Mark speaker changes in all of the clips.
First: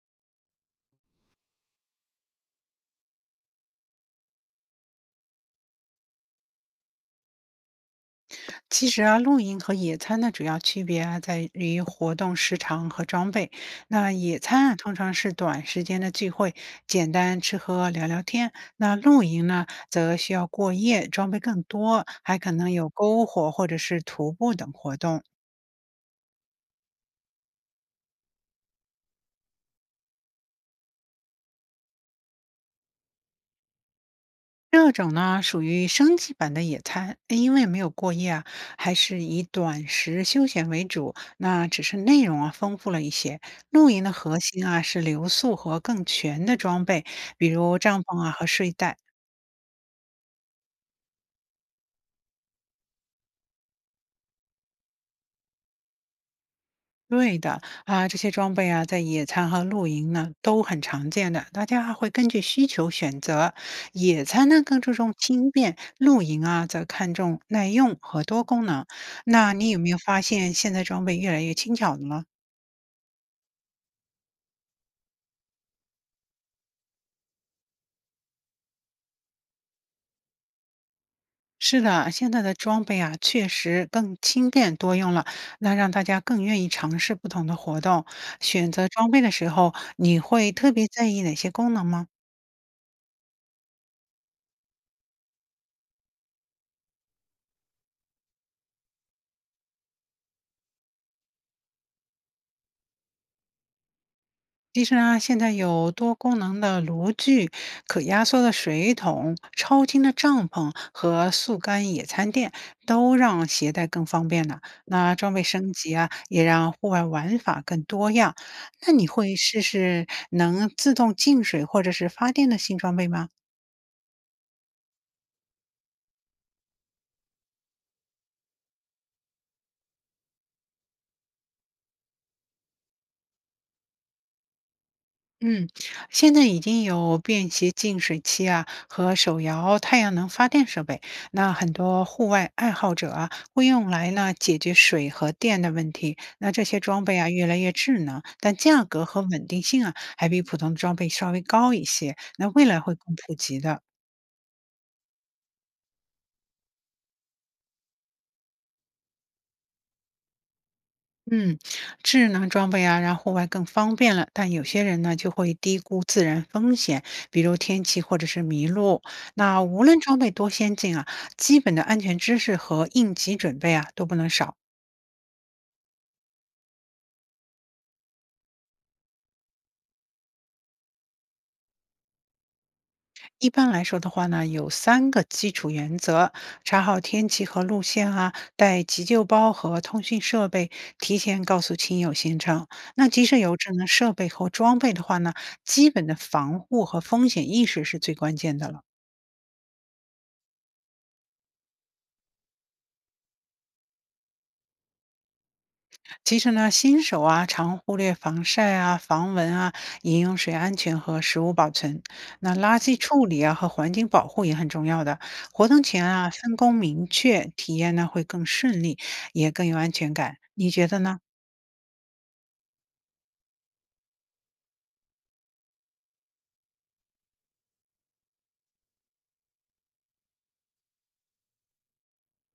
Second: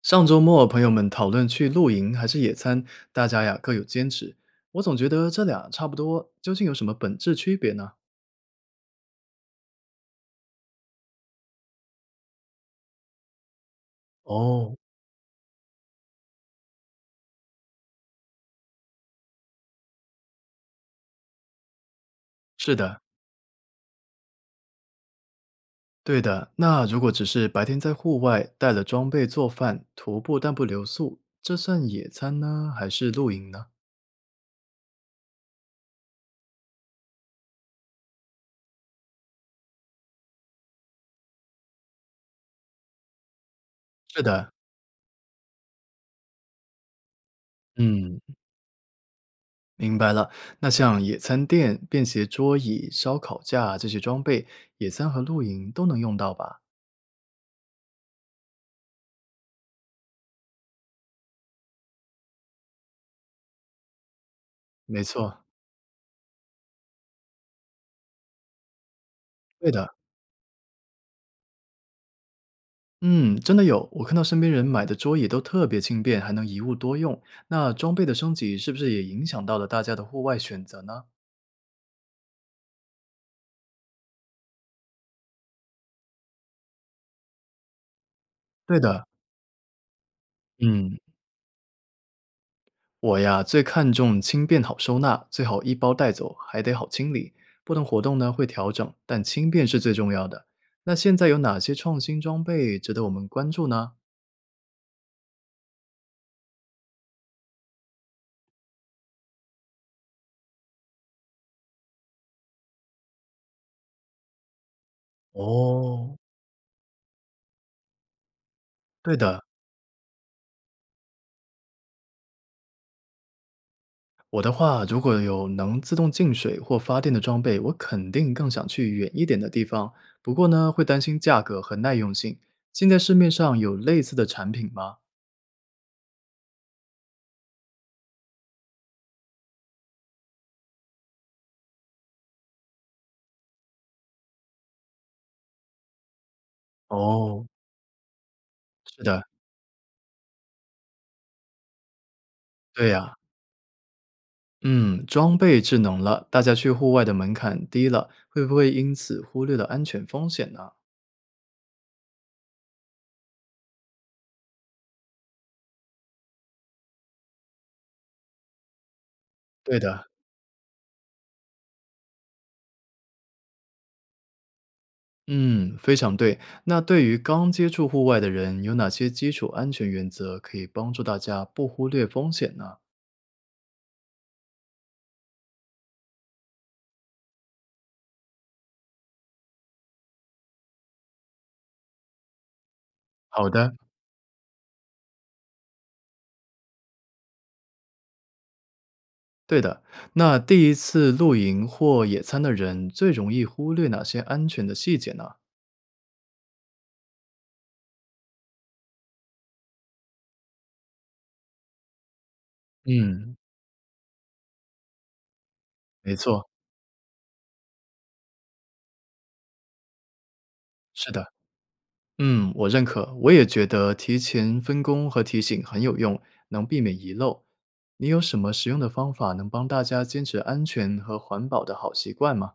Speaker 1: 上周末，朋友们讨论去露营还是野餐，大家呀各有坚持。我总觉得这俩差不多，究竟有什么本质区别呢？
Speaker 2: 其实啊，露营和野餐的主要区别啊，在于活动时长和装备。那野餐
Speaker 1: 哦，
Speaker 2: 啊，通常是短时间的聚会，简单吃喝聊聊天。那露营呢，则需要过夜，装备更多，还可能
Speaker 1: 是
Speaker 2: 有
Speaker 1: 的，
Speaker 2: 篝火或者是徒步等活动。
Speaker 1: 对的。那如果只是白天在户外带了装备做饭、徒步但不留宿，这算野餐呢，还是露营呢？
Speaker 2: 这种呢属于升级版的野餐，因为没有过夜啊，还是以短时休闲为主，那只是内容啊丰富了一些。露营的
Speaker 1: 是
Speaker 2: 核
Speaker 1: 的，
Speaker 2: 心啊是留宿和更全的装备，比如帐
Speaker 1: 嗯，
Speaker 2: 篷啊和睡袋。
Speaker 1: 明白了。那像野餐垫、便携桌椅、烧烤架这些装备，野餐和露营都能用到吧？
Speaker 2: 对的啊，这些装备啊，在野餐和露营呢都很常见的，大家会根据需求选择。野餐呢更注
Speaker 1: 没
Speaker 2: 重
Speaker 1: 错，
Speaker 2: 轻便，露营啊则看重耐用和多功能。那你
Speaker 1: 对
Speaker 2: 有
Speaker 1: 的。
Speaker 2: 没有发现现在装备越来越轻巧了呢？
Speaker 1: 嗯，真的有，我看到身边人买的桌椅都特别轻便，还能一物多用。那装备的升级是不是也影响到了大家的户外选择呢？
Speaker 2: 是的，现在的装备啊，确实更轻便多用了，那让大家更愿意尝试不同的活动。选
Speaker 1: 对
Speaker 2: 择
Speaker 1: 的，
Speaker 2: 装备的时候，你会特别
Speaker 1: 嗯，
Speaker 2: 在意哪些功能吗？
Speaker 1: 我呀最看重轻便好收纳，最好一包带走，还得好清理。不同活动呢会调整，但轻便是最重要的。那现在有哪些创新装备值得我们关注呢？
Speaker 2: 其实呢，现在有多功能的炉具、可压缩的水桶、超轻的帐篷和速干野餐垫，都让携带更方便了。那装备升级啊，
Speaker 1: 哦，
Speaker 2: 也让户外玩法更多样。那你
Speaker 1: 对
Speaker 2: 会
Speaker 1: 的，
Speaker 2: 试试能自动进水或者是发电的新装备吗？
Speaker 1: 我的话，如果有能自动进水或发电的装备，我肯定更想去远一点的地方。不过呢，会担心价格和耐用性。现在市面上有类似的产品吗？
Speaker 2: 嗯，现在已经有便携净水器啊和手摇太阳能发电设备，那很多户外爱好者啊会用来呢解决水和电的问题。那这些装备啊
Speaker 1: 哦，
Speaker 2: 越来越智能，但价
Speaker 1: 是
Speaker 2: 格和
Speaker 1: 的，
Speaker 2: 稳定性啊还比普通的装备稍微高一些。那未来
Speaker 1: 对
Speaker 2: 会
Speaker 1: 呀、
Speaker 2: 更普及的。
Speaker 1: 嗯，装备智能了，大家去户外的门槛低了，会不会因此忽略了安全风险呢？
Speaker 2: 嗯，智能装备啊，让户外更方便了，但有些人呢就会低估自然风险，比如天气或者是迷路。那
Speaker 1: 对
Speaker 2: 无论
Speaker 1: 的，
Speaker 2: 装备多先进啊，基本的安全知识和应急准备啊都不能少。
Speaker 1: 嗯，非常对。那对于刚接触户外的人，有哪些基础安全原则可以帮助大家不忽略风险呢？
Speaker 2: 一般来说的话呢，有三个基础原则：查好天气和路线啊，带急救包和通讯设备，提前告诉亲友行程。那即使
Speaker 1: 好
Speaker 2: 有智
Speaker 1: 的，
Speaker 2: 能设备和装备的话呢，基本的防护和风险意识是最关键的了。
Speaker 1: 对的，那第一次露营或野餐的人最容易忽略哪些安全的细节呢？
Speaker 2: 其实呢，新手啊常忽略防晒啊、防蚊啊、饮用水安全和食物保存。那垃圾处
Speaker 1: 嗯，
Speaker 2: 理啊和环境保护也很重要的。活动前
Speaker 1: 没
Speaker 2: 啊
Speaker 1: 错，
Speaker 2: 分工明确，体验呢会更顺利，也更有安全感。你觉得
Speaker 1: 是
Speaker 2: 呢？
Speaker 1: 的，嗯，我认可，我也觉得提前分工和提醒很有用，能避免遗漏。你有什么实用的方法能帮大家坚持安全和环保的好习惯吗？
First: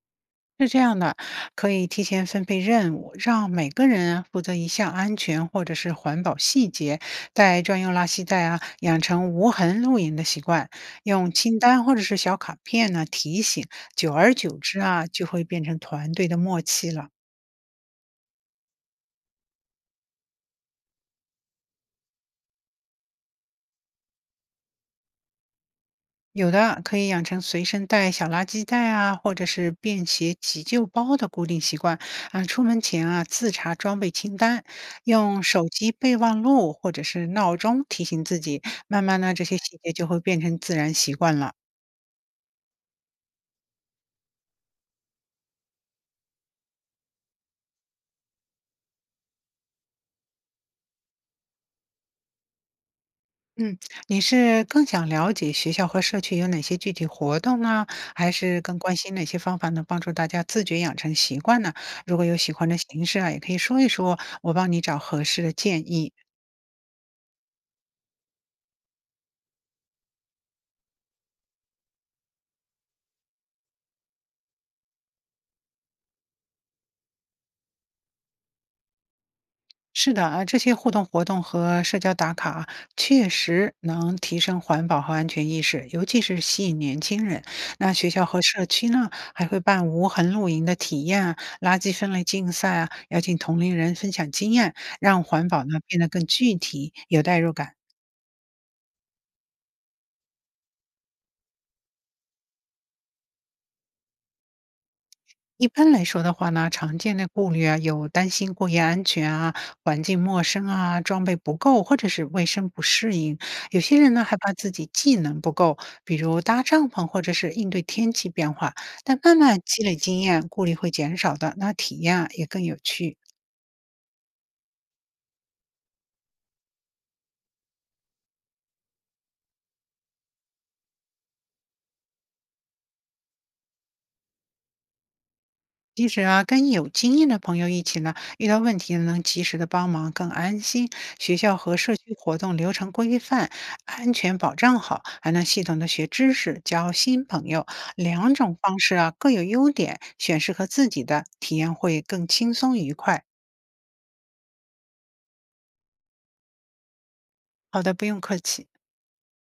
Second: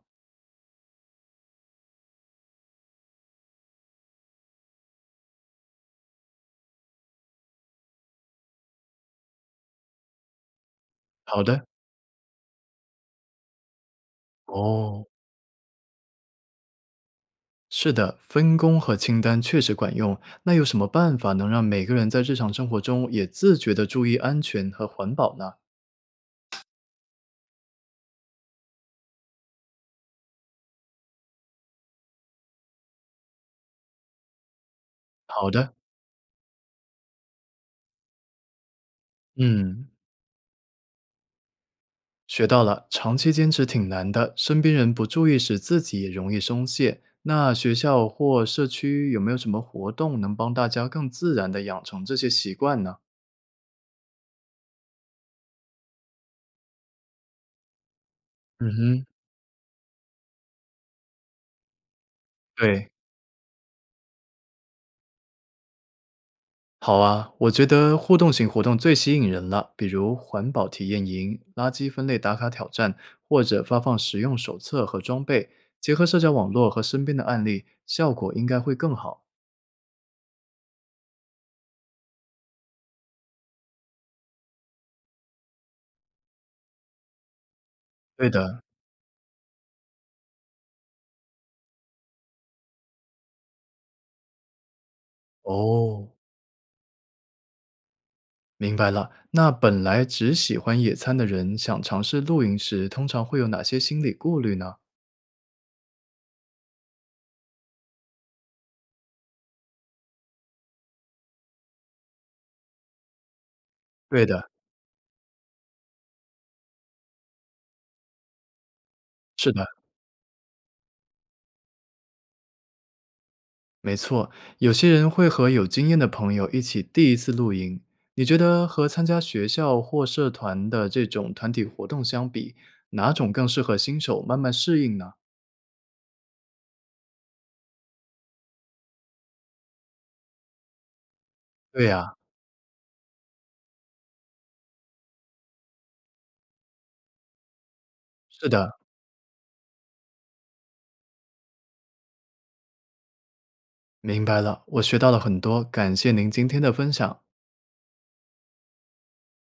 Speaker 2: 是这样的，可以提前分配任务，让每个人啊负责一项安全或者是环保细节，带专用垃圾袋啊，养成无痕露营的习惯，用
Speaker 1: 好
Speaker 2: 清
Speaker 1: 的，
Speaker 2: 单或者是小卡片呢提醒，久而久之啊，
Speaker 1: 哦，
Speaker 2: 就会变成团队的默契了。
Speaker 1: 是的，分工和清单确实管用。那有什么办法能让每个人在日常生活中也自觉地注意安全和环保呢？
Speaker 2: 有的可以养成随身带小垃圾袋啊，或者是便携急救包的固定习惯啊。出门前啊，自查装备清单，用
Speaker 1: 好
Speaker 2: 手
Speaker 1: 的，
Speaker 2: 机备忘录或者是闹钟提醒自己。慢慢呢，这些细
Speaker 1: 嗯，
Speaker 2: 节就会变成自然习惯了。
Speaker 1: 学到了，长期坚持挺难的，身边人不注意时，自己也容易松懈。那学校或社区有没有什么活动能帮大家更自然地养成这些习惯呢？
Speaker 2: 嗯，你是更想了解学校和社区有哪些具体活动呢，还是
Speaker 1: 嗯
Speaker 2: 更关
Speaker 1: 哼，
Speaker 2: 心哪些方法能帮助大家自觉养成习惯呢？如果有喜欢的
Speaker 1: 对，
Speaker 2: 形式啊，也可以说一说，我帮你找合适的建议。
Speaker 1: 好啊，我觉得互动型活动最吸引人了，比如环保体验营、垃圾分类打卡挑战，或者发放实用手册和装备，结合社交网络和身边的案例，效果应该会更好。
Speaker 2: 是的啊，这些互动活动和社交打卡啊确实能提升环保和安全意识，尤其是吸引年轻人。那学校
Speaker 1: 对
Speaker 2: 和
Speaker 1: 的，
Speaker 2: 社区呢，还会办无痕露营的体验啊、垃圾分类竞赛啊，邀请同龄人分享经验，让环保呢变得
Speaker 1: 哦，
Speaker 2: 更具体、有代入感。
Speaker 1: 明白了。那本来只喜欢野餐的人，想尝试露营时，通常会有哪些心理顾虑呢？
Speaker 2: 一般来说的话呢，常见的顾虑啊，有担心过夜安全啊、环境陌生啊、装备不够，或者是卫生不适应。有些人呢，
Speaker 1: 对
Speaker 2: 害
Speaker 1: 的，
Speaker 2: 怕自己技能不够，比如搭帐篷或者是应对天气变化。但慢
Speaker 1: 是
Speaker 2: 慢
Speaker 1: 的，
Speaker 2: 积累经验，顾虑会减少的，那体验啊也更有趣。
Speaker 1: 没错。有些人会和有经验的朋友一起第一次露营。你觉得和参加学校或社团的这种团体活动相比，哪种更适合新手慢慢适应呢？
Speaker 2: 其实啊，跟有经验的朋友一起呢，遇到问题能及时的帮忙，更安心。学校和
Speaker 1: 对
Speaker 2: 社
Speaker 1: 呀，
Speaker 2: 区活动流程规范，安全保障好，还能系统的学知识，交新朋友。两
Speaker 1: 是
Speaker 2: 种
Speaker 1: 的，
Speaker 2: 方式啊，各有优点，选适合自己的，体验会更轻松愉快。
Speaker 1: 明白了，我学到了很多，感谢您今天的分享。
Speaker 2: 好的，不用客气。